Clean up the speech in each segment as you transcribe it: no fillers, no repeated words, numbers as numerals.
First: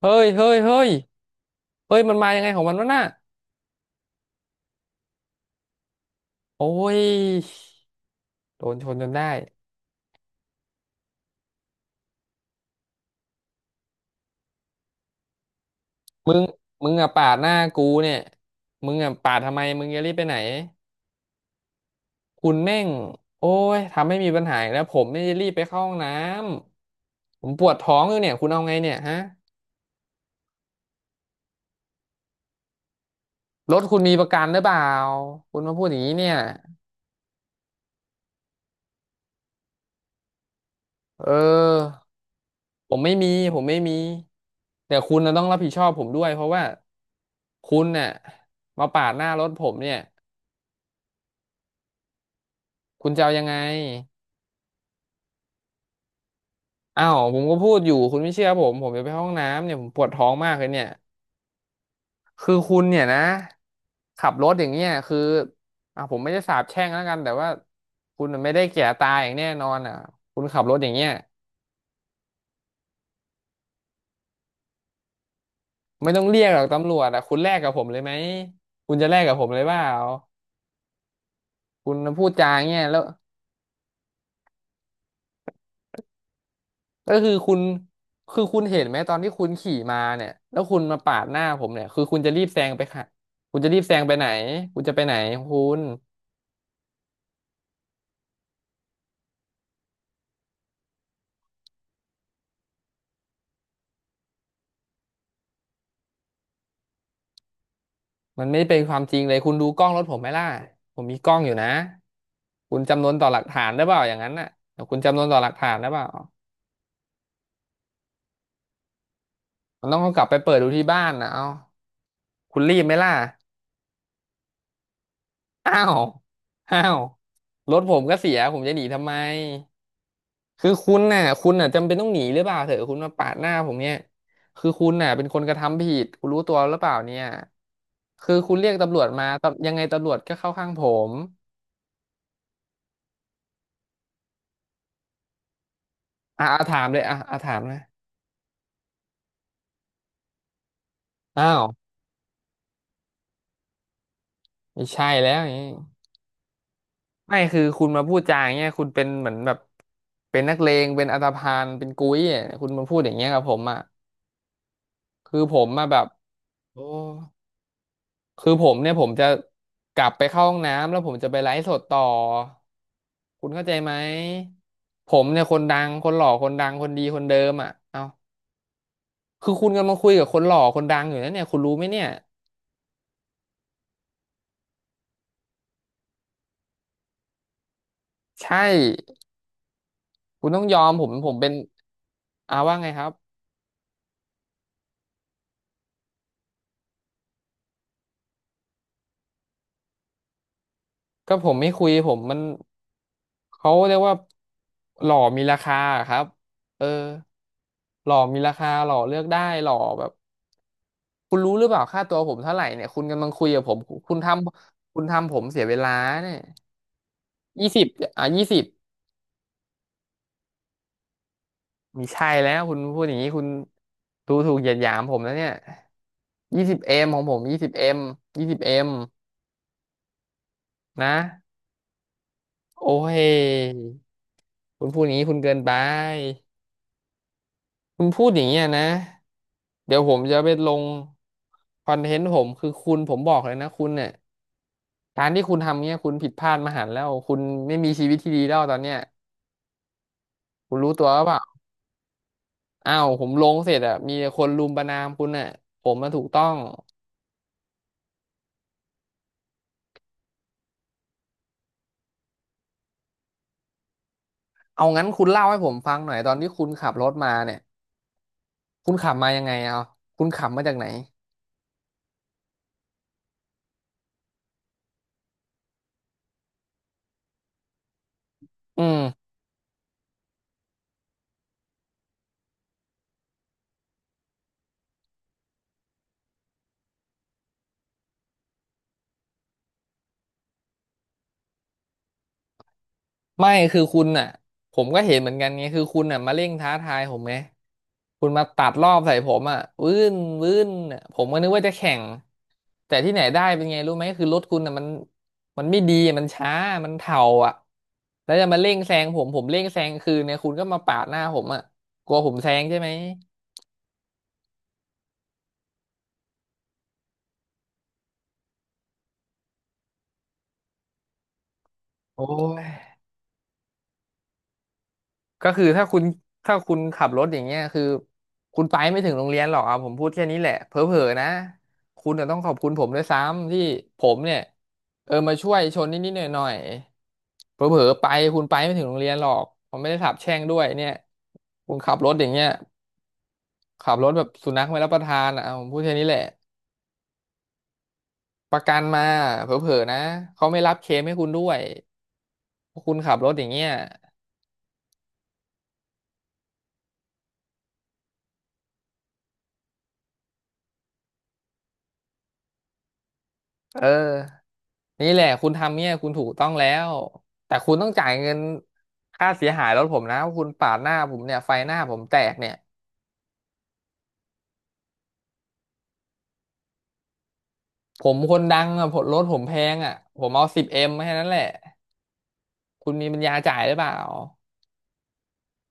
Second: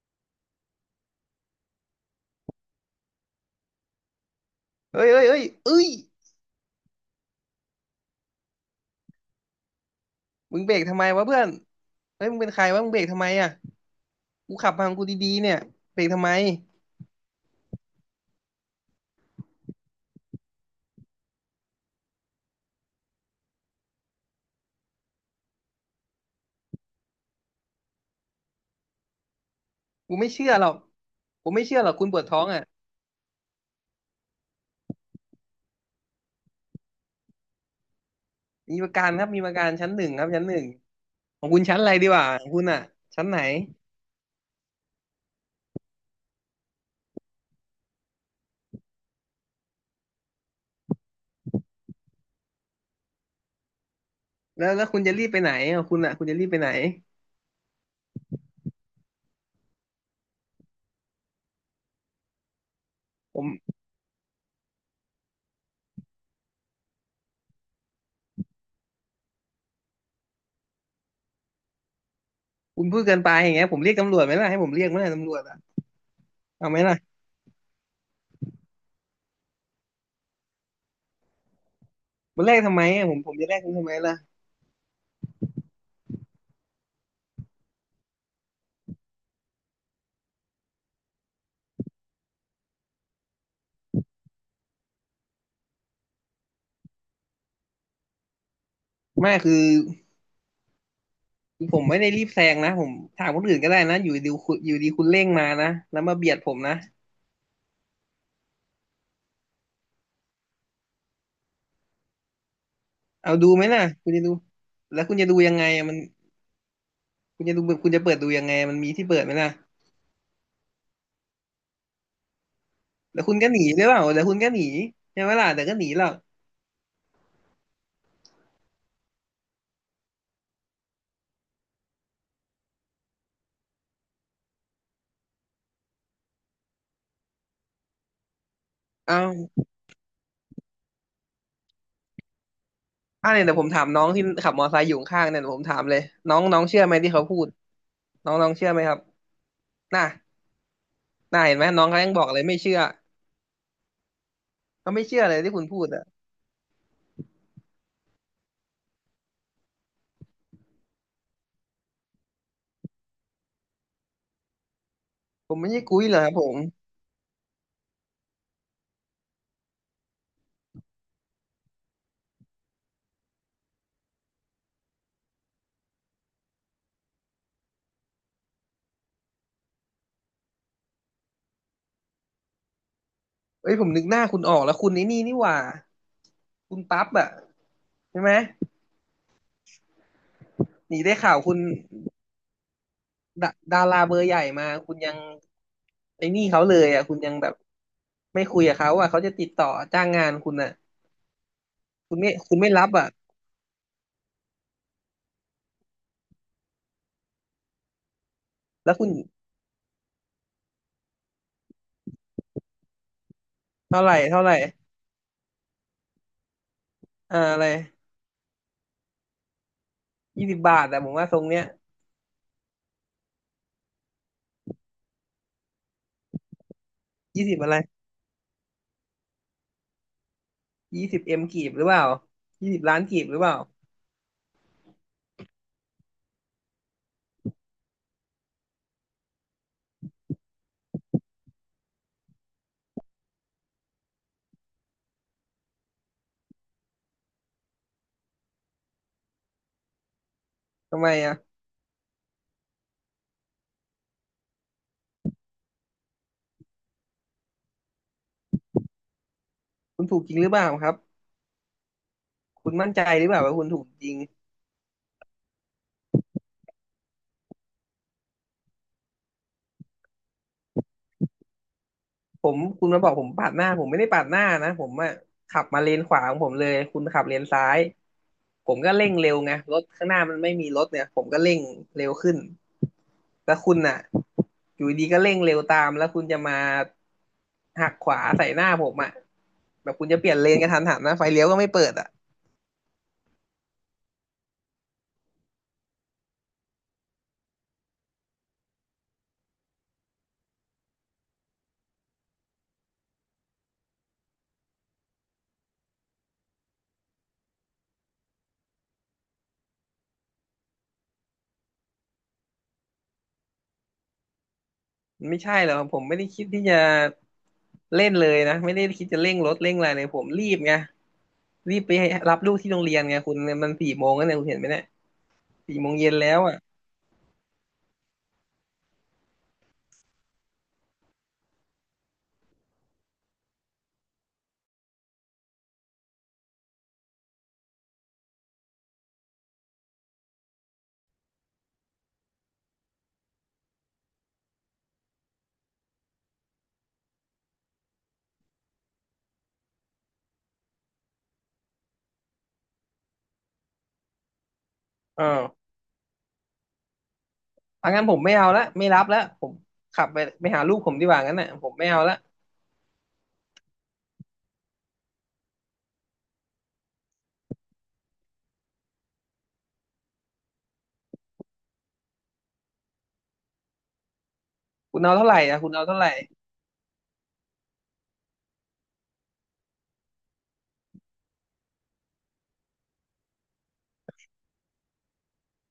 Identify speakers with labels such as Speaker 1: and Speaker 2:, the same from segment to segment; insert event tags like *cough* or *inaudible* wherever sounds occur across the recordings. Speaker 1: เฮ้ยเฮ้ยเฮ้ย เฮ้ยมันมายังไงของมันวะน่ะ
Speaker 2: เอ้ยเอ้ยเอ้ยเอ้ย
Speaker 1: โอ้ยโดนชนจนได้
Speaker 2: มึงเบรกทำไมวะเพื่อนเฮ้ยมึงเป็นใครวะมึงเบรกทำไมอ่ะกูขับมาของกูดีๆเนี่ยเบรกทำไม
Speaker 1: มึงมึงอะปาดหน้ากูเนี่ยมึงอะปาดทำไมมึงจะรีบไปไหนคุณแม่งโอ้ยทำให้มีปัญหาอีกแล้วผมไม่ได้รีบไปเข้าห้องน้ำผมปวดท้องอยู่เนี่ยคุณเอาไงเนี่ยฮะ
Speaker 2: กูไม่เชื่อหรอกผมไม่เชื่อหรอกคุณปวดท้องอ่ะ
Speaker 1: รถคุณมีประกันหรือเปล่าคุณมาพูดอย่างนี้เนี่ย
Speaker 2: มีประกันครับมีประกันชั้นหนึ่งครับชั้นหนึ่ง
Speaker 1: เ
Speaker 2: ของคุณชั้นอะไร
Speaker 1: ออ
Speaker 2: ดีวะของคุณอ่ะ
Speaker 1: ผมไม่
Speaker 2: ชั้น
Speaker 1: มี
Speaker 2: ไหน
Speaker 1: ผมไม่มีแต่คุณน่ะต้องรับผิดชอบผมด้วยเพราะว่าคุณน่ะมาปาดหน้ารถผมเนี่ย คุณจะเอายังไง
Speaker 2: แล้วคุณจะรีบไปไหนของคุณอ่ะคุณจะรีบไปไหน
Speaker 1: อ้าวผมก็พูดอยู่คุณไม่เชื่อผมผมจะไปห้องน้ำเนี่ยผมปวดท้องมากเลยเนี่ยคือคุณเนี่ยนะ
Speaker 2: ผม
Speaker 1: ขับรถอย่างเงี้ยคืออ่ะผมไม่ได้สาปแช่งแล้วกันแต่ว่าคุณน่ะไม่ได้แก่ตายอย่างแน่นอนอ่ะคุณขับรถอย่างเงี้ย
Speaker 2: คุณพูดเกินไปอย่างเงี้ยผมเรียกตำรวจไหมล่ะให้ผมเรียกไหมล่ะตำรวจอ่ะ
Speaker 1: ไม่ต้องเรียกหรอก
Speaker 2: เอาไหม
Speaker 1: ตำรวจ
Speaker 2: ล่ะ
Speaker 1: อ่ะคุณแลกกับผมเลยไหมคุณจะแลกกับผมเลยเปล่าคุณพูด
Speaker 2: มัน
Speaker 1: จา
Speaker 2: แร
Speaker 1: อ
Speaker 2: ก
Speaker 1: ย่าง
Speaker 2: ทำ
Speaker 1: เงี้
Speaker 2: ไม
Speaker 1: ยแล้ว
Speaker 2: อะผมจะแรกคุณทำไมล่ะ
Speaker 1: ก็คือคุณคือคุณเห็นไหมตอนที่คุณขี่มาเนี่ยแล้วคุณมาปาดหน้าผมเนี่ยคือคุณจะรีบแซงไปค่ะคุณจะรีบแซงไปไหนคุณจะไปไหนของคุณ
Speaker 2: ไม่คือผมไม่ได้รีบแซงนะผมถามคนอื่นก็ได้นะอยู่ดีคุณอยู่ดีคุณเร่งมานะแล้วมาเบียดผมนะ
Speaker 1: มันไม่เป็นความจริงเลยคุณดูกล้องรถผมไหมล่ะผมมีกล้องอยู่นะคุณจำนวนต่อ
Speaker 2: เอา
Speaker 1: หลัก
Speaker 2: ดูไห
Speaker 1: ฐา
Speaker 2: ม
Speaker 1: น
Speaker 2: ล่ะ
Speaker 1: ได้เปล่า
Speaker 2: คุ
Speaker 1: อ
Speaker 2: ณ
Speaker 1: ย่าง
Speaker 2: จะ
Speaker 1: นั้
Speaker 2: ดู
Speaker 1: นน่ะเดี๋ยวคุณ
Speaker 2: แล้วคุ
Speaker 1: จำ
Speaker 2: ณ
Speaker 1: นวน
Speaker 2: จะดู
Speaker 1: ต่อหลั
Speaker 2: ยั
Speaker 1: ก
Speaker 2: งไง
Speaker 1: ฐาน
Speaker 2: อะ
Speaker 1: ได้
Speaker 2: มัน
Speaker 1: เปล่า
Speaker 2: คุณจะดูคุณจะเปิดดูยังไงมันมีที่เปิดไหมล่ะ
Speaker 1: มันต้องเอากลับไปเปิดดูที่บ้านนะเอาคุณรีบไหมล่ะ
Speaker 2: แล้วคุณก็หนีหรือเปล่าแล้วคุณก็หนีใช่ไหมล่ะแต่ก็
Speaker 1: อ้า
Speaker 2: หนี
Speaker 1: ว
Speaker 2: หรอก
Speaker 1: อ้าวรถผมก็เสียผมจะหนีทำไมคือคุณน่ะจำเป็นต้องหนีหรือเปล่าเถอะคุณมาปาดหน้าผมเนี่ยคือคุณน่ะเป็นคนกระทำผิดคุณรู้ตัวหรือเปล่าเนี่ยคือคุณเรียกตำรวจ
Speaker 2: เอา
Speaker 1: มาตำยังไงตำรวจก็เข้าข้างผม
Speaker 2: อ่ะเนี่ยแต่ผมถามน้องที่ขับมอไซค์อยู่ข้างๆเนี่ยเดี๋ยวผมถามเลยน้อง
Speaker 1: อ่ะ
Speaker 2: น้
Speaker 1: อ่ะ
Speaker 2: อง
Speaker 1: ถา
Speaker 2: เชื่อ
Speaker 1: ม
Speaker 2: ไหม
Speaker 1: เลย
Speaker 2: ที่
Speaker 1: อ่ะ
Speaker 2: เขาพู
Speaker 1: อ่ะ
Speaker 2: ด
Speaker 1: ถามนะ
Speaker 2: น้องน้องเชื่อไหมครับน่ะน่า
Speaker 1: อ้า
Speaker 2: เห็น
Speaker 1: ว
Speaker 2: ไหมน้องเขายังบอกเลยไม่เชื่อ
Speaker 1: ไม่
Speaker 2: เขาไม่
Speaker 1: ใช่
Speaker 2: เชื่อ
Speaker 1: แล้
Speaker 2: เลย
Speaker 1: วอ
Speaker 2: ที่
Speaker 1: ย่าง
Speaker 2: คุ
Speaker 1: งี้
Speaker 2: ณพูดอ่ะ
Speaker 1: ไม่คือคุณมาพูดจาอย่างเงี้ยคุณเป็นเหมือนแบบเป็นนักเลงเป็นอันธพาลเป็นกุ้ยอะคุณมาพูดอย่างเงี้ยกับผมอ่ะคือ
Speaker 2: ผ
Speaker 1: ผ
Speaker 2: ม
Speaker 1: ม
Speaker 2: ไม่ใช่
Speaker 1: มาแบ
Speaker 2: กุ้ย
Speaker 1: บ
Speaker 2: เหรอครับผม
Speaker 1: โอ้คือผมเนี่ยผมจะกลับไปเข้าห้องน้ำแล้วผมจะไปไลฟ์สดต่อคุณเข้าใจไหมผมเนี่ยคนดังคนหล่อคนดังคนดีคนเดิมอ่ะเอ้าคือคุณกำลังคุยกับคนหล่อคนดังอยู่นะเนี่ยคุณรู้ไหมเนี่ย
Speaker 2: เอ้ยผมนึกหน้าคุณออกแล้วคุณนี่หว่าคุณปั๊บอ่ะใช่ไหม
Speaker 1: ใช่คุณต้องยอม
Speaker 2: หนี
Speaker 1: ผม
Speaker 2: ได้
Speaker 1: ผ
Speaker 2: ข่า
Speaker 1: ม
Speaker 2: ว
Speaker 1: เป็น
Speaker 2: คุณ
Speaker 1: อาว่าไงครับ
Speaker 2: ดาดาราเบอร์ใหญ่มาคุณยังไอ้นี่เขาเลยอ่ะคุณยังแบบไม่คุยกับเขาอ่ะเขาจะติดต่อจ้างงานคุณอ่ะ
Speaker 1: ก็ผมไม่คุยผ
Speaker 2: คุ
Speaker 1: ม
Speaker 2: ณไม่
Speaker 1: มัน
Speaker 2: คุณไม่รับอ่ะ
Speaker 1: เขาเรียกว่าหล่อมีราคาอะครับเออหล่อมีราคาห
Speaker 2: แล้
Speaker 1: ล่
Speaker 2: ว
Speaker 1: อ
Speaker 2: คุณ
Speaker 1: เลือกได้หล่อแบบคุณรู้หรือเปล่าค่าตัวผมเท่าไหร่เนี่ยคุณกำลังคุยกับผม
Speaker 2: เท่าไห
Speaker 1: คุ
Speaker 2: ร่
Speaker 1: ณท
Speaker 2: เท่าไหร่
Speaker 1: คุณทำผมเสียเวลาเนี่ย
Speaker 2: อ่าอะไร
Speaker 1: ยี่สิบอ่ะยี่สิบ
Speaker 2: 20 บาทแต่ผมว่าทรงเนี้ย
Speaker 1: มีใช่แล้วคุณพูดอย่างนี้คุณดูถูกเหยียดหยามผมแล้วเนี่ยยี่สิบเอ็มของผม
Speaker 2: ยี่สิ
Speaker 1: ยี่
Speaker 2: บ
Speaker 1: สิ
Speaker 2: อะ
Speaker 1: บ
Speaker 2: ไร
Speaker 1: เอ็มยี่สิบเอ็ม
Speaker 2: ยี่
Speaker 1: นะ
Speaker 2: สิบเอ็มกีบหรือเปล่ายี่สิบ
Speaker 1: โอ้
Speaker 2: ล้านกี
Speaker 1: ย
Speaker 2: บหรือเปล่า
Speaker 1: คุณพูดอย่างนี้คุณเกินไป คุณพูดอย่างเงี้ยนะ เดี๋ยวผมจะไปลงคอนเทนต์ผมคือคุณผมบอกเลยนะคุณเนี่ยการที่คุณทำเงี้ยคุณผิดพลาดมหันต์แล้วคุณไม่มีชีวิตที่ดีแล้วตอนเนี้ยคุณรู้
Speaker 2: ทำ
Speaker 1: ตัว
Speaker 2: ไม
Speaker 1: หรือเป
Speaker 2: อ่ะ
Speaker 1: ล่าอ้าวผมลงเสร็จอะมีแต่คนรุมประณามคุณน่ะผมมาถูกต้อง
Speaker 2: คุณถูกจริงหรือเปล่าครับคุณมั่นใจหรือเปล่าว่าคุณถูกจริง
Speaker 1: เอางั้นคุณเล่าให้ผมฟังหน่อยตอนที่คุณขับรถมาเนี่ยคุณขับมายังไงเอาคุณขับมาจากไหน
Speaker 2: ผมคุณมาบอกผมปาดหน้าผมไม่ได้ปาดหน้านะผมอะขับมาเลนขวาของผมเลยคุณขับเลนซ้ายผม
Speaker 1: อื
Speaker 2: ก็
Speaker 1: ม
Speaker 2: เร่งเร็วไงรถข้างหน้ามันไม่มีรถเนี่ยผมก็เร่งเร็วขึ้นแต่คุณน่ะอยู่ดีก็เร่งเร็วตามแล้วคุณจะมาหักขวาใส่หน้าผมอะแบบคุณจะเปลี่ยนเลนกระทันหันนะไฟเลี้ยวก็ไม่เปิดอะ
Speaker 1: ไม่คือคุณอ่ะผมก็เห็นเหมือนกันไงคือคุณอ่ะมาเร่งท้าทายผมไงคุณมาตัดรอบใส่ผมอ่ะวื้นวื้นอะผมก็นึกว่าจะแข่งแต่ที่ไหนได้เป็นไงรู้ไหมคือรถคุณอ่ะมันไม่ดีมันช้ามันเถ่าอ่ะแล้วจะมาเร่งแซงผมผมเร่งแซงคืนเนี่ยคุณก็มาปาดหน้าผมอ่ะกลัวผมแซงใช่ไหม
Speaker 2: มันไม่ใช่หรอกผมไม่ได้คิดที่จะเล่นเลยนะไม่ได้คิดจะเร่งรถเร่งอะไรเลยผมรีบไงรีบไป
Speaker 1: โอ้
Speaker 2: รับลูก
Speaker 1: ย
Speaker 2: ที่โรงเรียนไงคุณมันสี่โมงแล้วเนี่ยคุณเห็นไหมเนี่ย
Speaker 1: ก็คือ
Speaker 2: สี่
Speaker 1: ถ้า
Speaker 2: โมง
Speaker 1: คุณ
Speaker 2: เย็นแล้ว
Speaker 1: ถ้า
Speaker 2: อ่ะ
Speaker 1: คุณขับรถอย่างเงี้ยคือคุณไปไม่ถึงโรงเรียนหรอกเอาผมพูดแค่นี้แหละเผลอๆนะคุณจะต้องขอบคุณผมด้วยซ้ำที่ผมเนี่ยเออมาช่วยชนนิดๆหน่อยๆเผลอๆไปคุณไปไม่ถึงโรงเรียนหรอกผมไม่ได้สาปแช่งด้วยเนี่ยคุณขับรถอย่างเงี้ยขับรถแบบสุนัขไม่รับประทานอ่ะเอาผมพูดแค่นี้แหละประกันมาเผลอๆนะเขาไม่รับเคลมให้คุณด้วยเพราะคุณขับรถอย่างเงี้ย
Speaker 2: เออเอางั้นผมไม่เอาละไม่รับแล้วผมขับไปไปหาลูกผมดีกว่างั้นน่ะผมไม่เอาละ
Speaker 1: เออนี่แหละคุณทำเนี่ยคุณถูกต้องแล้วแต่คุณต้องจ่ายเงินค่าเสียหายรถผมนะว่าคุณปาดหน้าผมเนี่ยไฟหน้าผมแตกเนี่ย
Speaker 2: คุณเอาเท่าไหร่อ่ะคุณเอาเท่าไหร่
Speaker 1: ผมคนดังอะผมรถผมแพงอะผมเอาสิบเอ็มแค่นั้นแหละคุณมีปัญญาจ่ายหรือเปล่า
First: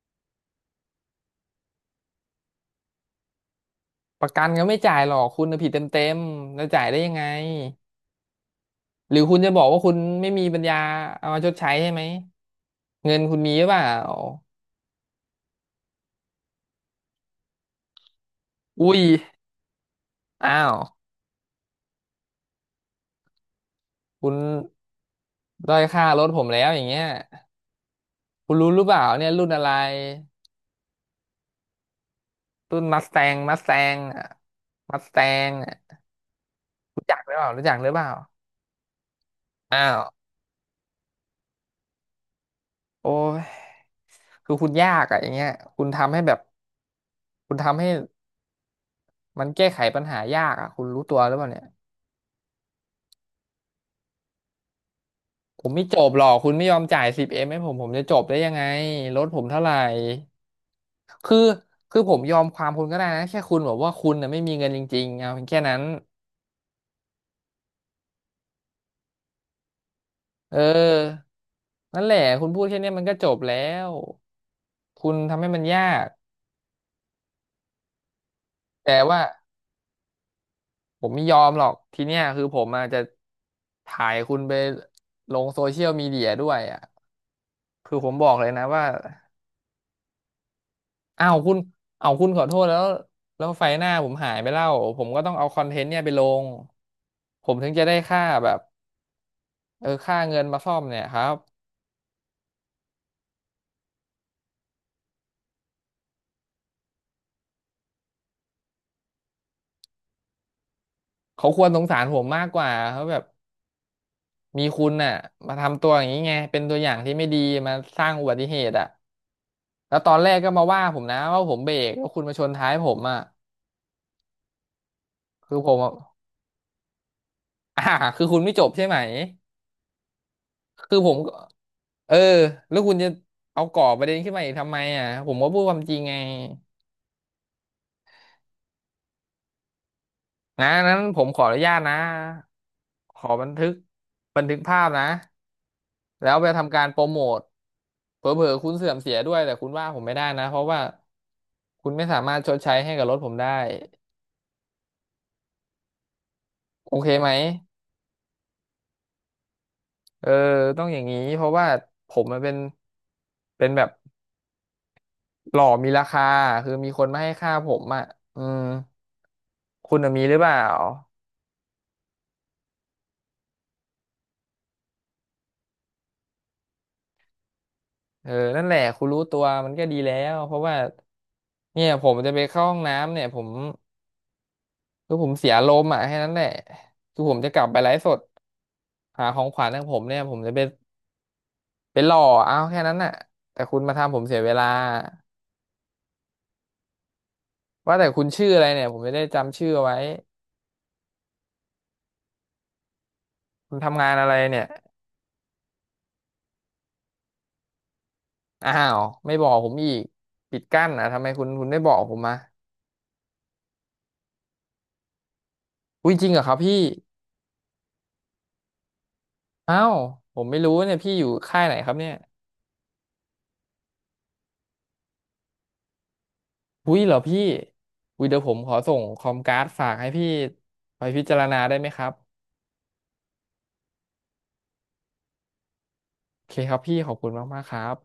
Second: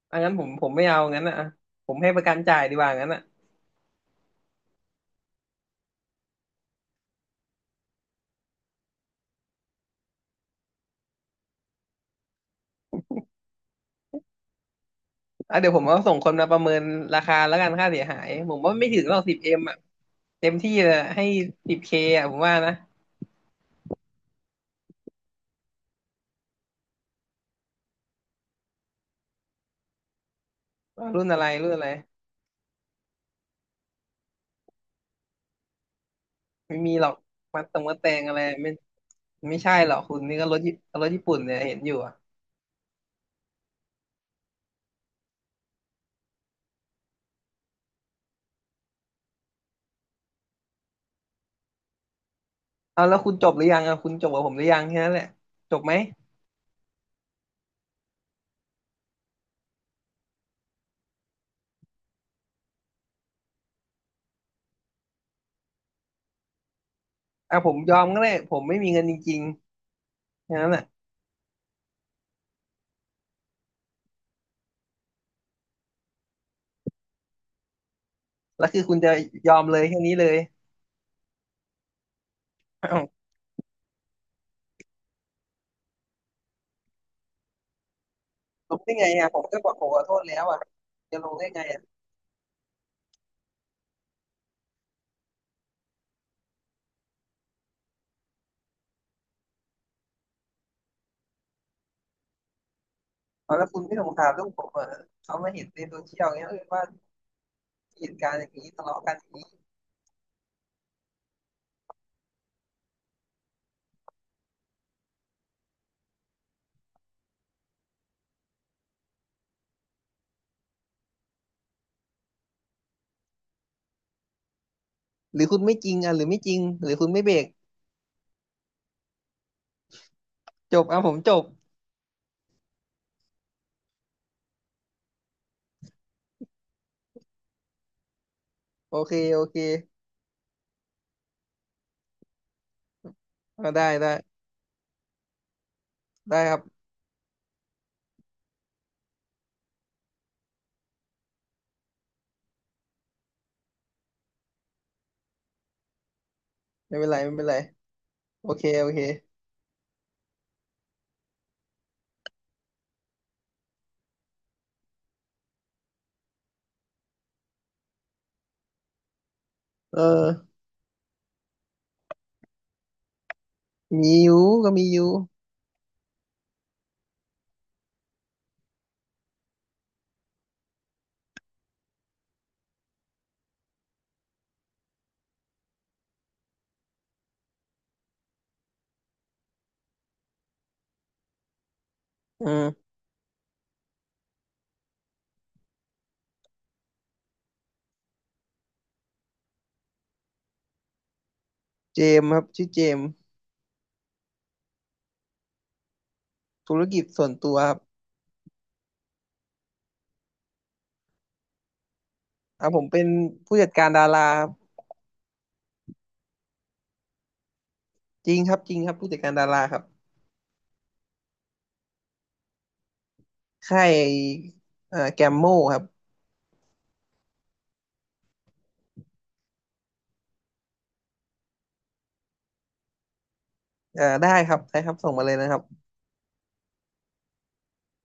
Speaker 2: เอางั้นผมไม่เอางั้นน่ะอะผมให้ประกันจ่ายดีกว่างั้นน่ะ
Speaker 1: ประกันก็ไม่จ่ายหรอกคุณน่ะผิดเต็มๆแล้วจ่ายได้ยังไงหรือคุณจะบอกว่าคุณไม่มีปัญญาเอามาชดใช้ใช่ไหมเงินคุณมีหรือเปล่า
Speaker 2: อ่ะเดี๋ยวผมเอาส่งคนมาประเมินราคาแล้วกันค่าเสียหายผมว่าไม่
Speaker 1: อุ้
Speaker 2: ถึ
Speaker 1: ย
Speaker 2: งหรอกสิบเอ็มอ่ะเต็
Speaker 1: อ้า
Speaker 2: มที่
Speaker 1: ว
Speaker 2: เลยให้10Kอ่ะผมว่านะ
Speaker 1: คุณด้อยค่ารถผมแล้วอย่างเงี้ย คุณรู้หรือเปล่าเนี่ยรุ่นอะไร
Speaker 2: ว่ารุ่นอะไรรุ่นอะไร
Speaker 1: รุ่นมัสแตงมัสแตงอ่ะมัสแตงอ่ะ
Speaker 2: ไม่มีห
Speaker 1: รู้
Speaker 2: รอก
Speaker 1: จักหรือเปล่า
Speaker 2: มั
Speaker 1: รู้
Speaker 2: ด
Speaker 1: จั
Speaker 2: ต
Speaker 1: ก
Speaker 2: รง
Speaker 1: หรือ
Speaker 2: มัด
Speaker 1: เป
Speaker 2: แต
Speaker 1: ล่า
Speaker 2: งอะไรไม่ไม่ใช่
Speaker 1: อ้า
Speaker 2: หรอก
Speaker 1: ว
Speaker 2: คุณนี่ก็รถญี่รถญี่ปุ่นเนี่ยเห็นอยู่อ่ะ
Speaker 1: โอ้ยคือคุณยากอ่ะอย่างเงี้ยคุณทำให้แบบคุณทำให้มันแก้ไขปัญหายากอ่ะคุณรู้ตัวหรือเปล่าเนี่ย
Speaker 2: เอาแล้วคุณจบหรือยังอ่ะคุณจบกับผมหรือยังแค่นั้นแหละ
Speaker 1: ผม
Speaker 2: จ
Speaker 1: ไม่
Speaker 2: บไหม
Speaker 1: จบหรอกคุณไม่ยอมจ่ายสิบเอ็มให้ผมผมจะจบได้ยังไงรถผมเท่าไหร่คือคือผมยอมความคุณก็ได้นะแค่คุณบอกว่าคุณน่ะไม่มีเงินจริงๆเอาเพียงแค่นั้น
Speaker 2: อ่ะผมยอมก็ได้ผมไม่มีเงินจริงๆอ
Speaker 1: เ
Speaker 2: ย่างนั้นแหละ
Speaker 1: ออนั่นแหละคุณพูดแค่เนี้ยมันก็จบแล้ว คุณทำให้มันยาก
Speaker 2: แล้วคือคุ
Speaker 1: แต่
Speaker 2: ณจะ
Speaker 1: ว่า
Speaker 2: ยอมเลยแค่นี้เลย
Speaker 1: ผมไม่ยอมหรอกทีเนี้ยคือผมอาจจะ
Speaker 2: อ้าว
Speaker 1: ถ่ายคุณไปลงโซเชียลมีเดียด้วยอ่ะคือผมบอกเลยนะ
Speaker 2: ลง
Speaker 1: ว่า
Speaker 2: ได้ไงอ่ะผมก็บอกผมขอโทษแล้วอ่ะจะล
Speaker 1: อ้า
Speaker 2: ง
Speaker 1: ว
Speaker 2: ได้
Speaker 1: คุณ
Speaker 2: ไงอ่ะ
Speaker 1: เอาวคุณขอโทษแล้วแล้วไฟหน้าผมหายไปแล้วผมก็ต้องเอาคอนเทนต์เนี่ยไปลงผมถึงจะได้ค่าแบบเออค่าเงินมาซ่อมเนี่ยครับ
Speaker 2: เอาแล้วคุณไม่สงสารลูกผมเหรอเขามาเห็นในโซเชียลเงี้ยเออว่าเหตุการณ์อย่างนี้ทะเลาะกันอย่างนี้
Speaker 1: เขาควรสงสารผมมากกว่าเขาแบบมีคุณน่ะมาทำตัวอย่างนี้ไงเป็นตัวอย่างที่ไม่ดีมาสร้างอุบัติเหตุอ่ะ แล้วตอนแรกก็มาว่าผมนะว่าผมเบรกแล้วาคุณมาชนท้ายผมอ่ะ
Speaker 2: หรือ
Speaker 1: คื
Speaker 2: คุ
Speaker 1: อ
Speaker 2: ณ
Speaker 1: ผ
Speaker 2: ไม่
Speaker 1: ม
Speaker 2: จ
Speaker 1: อะ
Speaker 2: ริง
Speaker 1: *laughs*
Speaker 2: อ่ะหรือไม่จริงหรือคุณไม่เบรก
Speaker 1: อ่าคือคุณไม่จบใช่ไหม
Speaker 2: จบ
Speaker 1: คือ
Speaker 2: อ่ะผ
Speaker 1: ผ
Speaker 2: ม
Speaker 1: ม
Speaker 2: จ
Speaker 1: ก็
Speaker 2: บ
Speaker 1: เออแล้วคุณจะเอาก่อประเด็นขึ้นมาอีกทำไมอ่ะผมก็พูดความจริงไง
Speaker 2: โอเคโอเค
Speaker 1: นะนั้นผมขออนุญาตนะขอบัน
Speaker 2: อ่ะ
Speaker 1: ทึก
Speaker 2: ได้
Speaker 1: บันทึกภาพนะแล้ว
Speaker 2: ได้
Speaker 1: ไป
Speaker 2: ครับ
Speaker 1: ทำการโปรโมทเผลอๆคุณเสื่อมเสียด้วยแต่คุณว่าผมไม่ได้นะเพราะว่าคุณไม่สามารถชดใช้ให้กับรถผมได้โอ
Speaker 2: ไม่เป็
Speaker 1: เค
Speaker 2: นไร
Speaker 1: ไหม
Speaker 2: ไม่เป็นไรโอเคโอเค
Speaker 1: เออต้องอย่างนี้เพราะว่าผมมันเป็นแบบหล่อมีราคาคือมีคนมาให้ค่าผมอ่ะอืมคุ
Speaker 2: เอ
Speaker 1: ณน่ะมีหรือเปล่า
Speaker 2: อมีอยู่ก็มีอยู่
Speaker 1: เออนั่นแหละคุณรู้ตัวมันก็ดีแล้วเพราะว่าเนี่ยผมจะไปเข้าห้องน้ำเนี่ยผมคือผมเสียลมณ์อ่ะแค่นั้นแหละคือผมจะกลับไปไลฟ์สดหาของขวัญของผมเนี่ยผมจะไปไปหล่อ
Speaker 2: อื
Speaker 1: เอา
Speaker 2: ม
Speaker 1: แค่นั้นน่ะแต่คุณมาทำผมเสียเวลาว่าแต่คุณชื่ออะไรเนี่ยผมจะได้จำชื่อเอาไว้
Speaker 2: เจมส์ครับชื่อเจมส์
Speaker 1: คุณทำงานอะไรเนี่ย
Speaker 2: ธุรกิจส่วนตัวครับ
Speaker 1: อ้าวไม่บอกผมอีกปิดกั้นอ่ะทำไมคุณคุณไม่บอกผมมา
Speaker 2: อ่ะผมเป็นผู้จัดการดาราครับ
Speaker 1: อุ้ยจริงเหรอครับพี่
Speaker 2: จริงครับจริงครับผู้จัดการดาราค
Speaker 1: อ้า
Speaker 2: รับ
Speaker 1: วผมไม่รู้เนี่ยพี่อยู่ค่ายไหนครับเนี่ย
Speaker 2: ค่ายแกมโมครับ
Speaker 1: อุ้ยเหรอพี่อุ้ยเดี๋ยวผมขอส่งคอมการ์ดฝากให้พี่ไปพิจารณาได้ไหมครับ
Speaker 2: ได้ครับได้ครับส่งมาเลยนะครับ
Speaker 1: โอเคครับพี่ขอบคุณมากๆครับ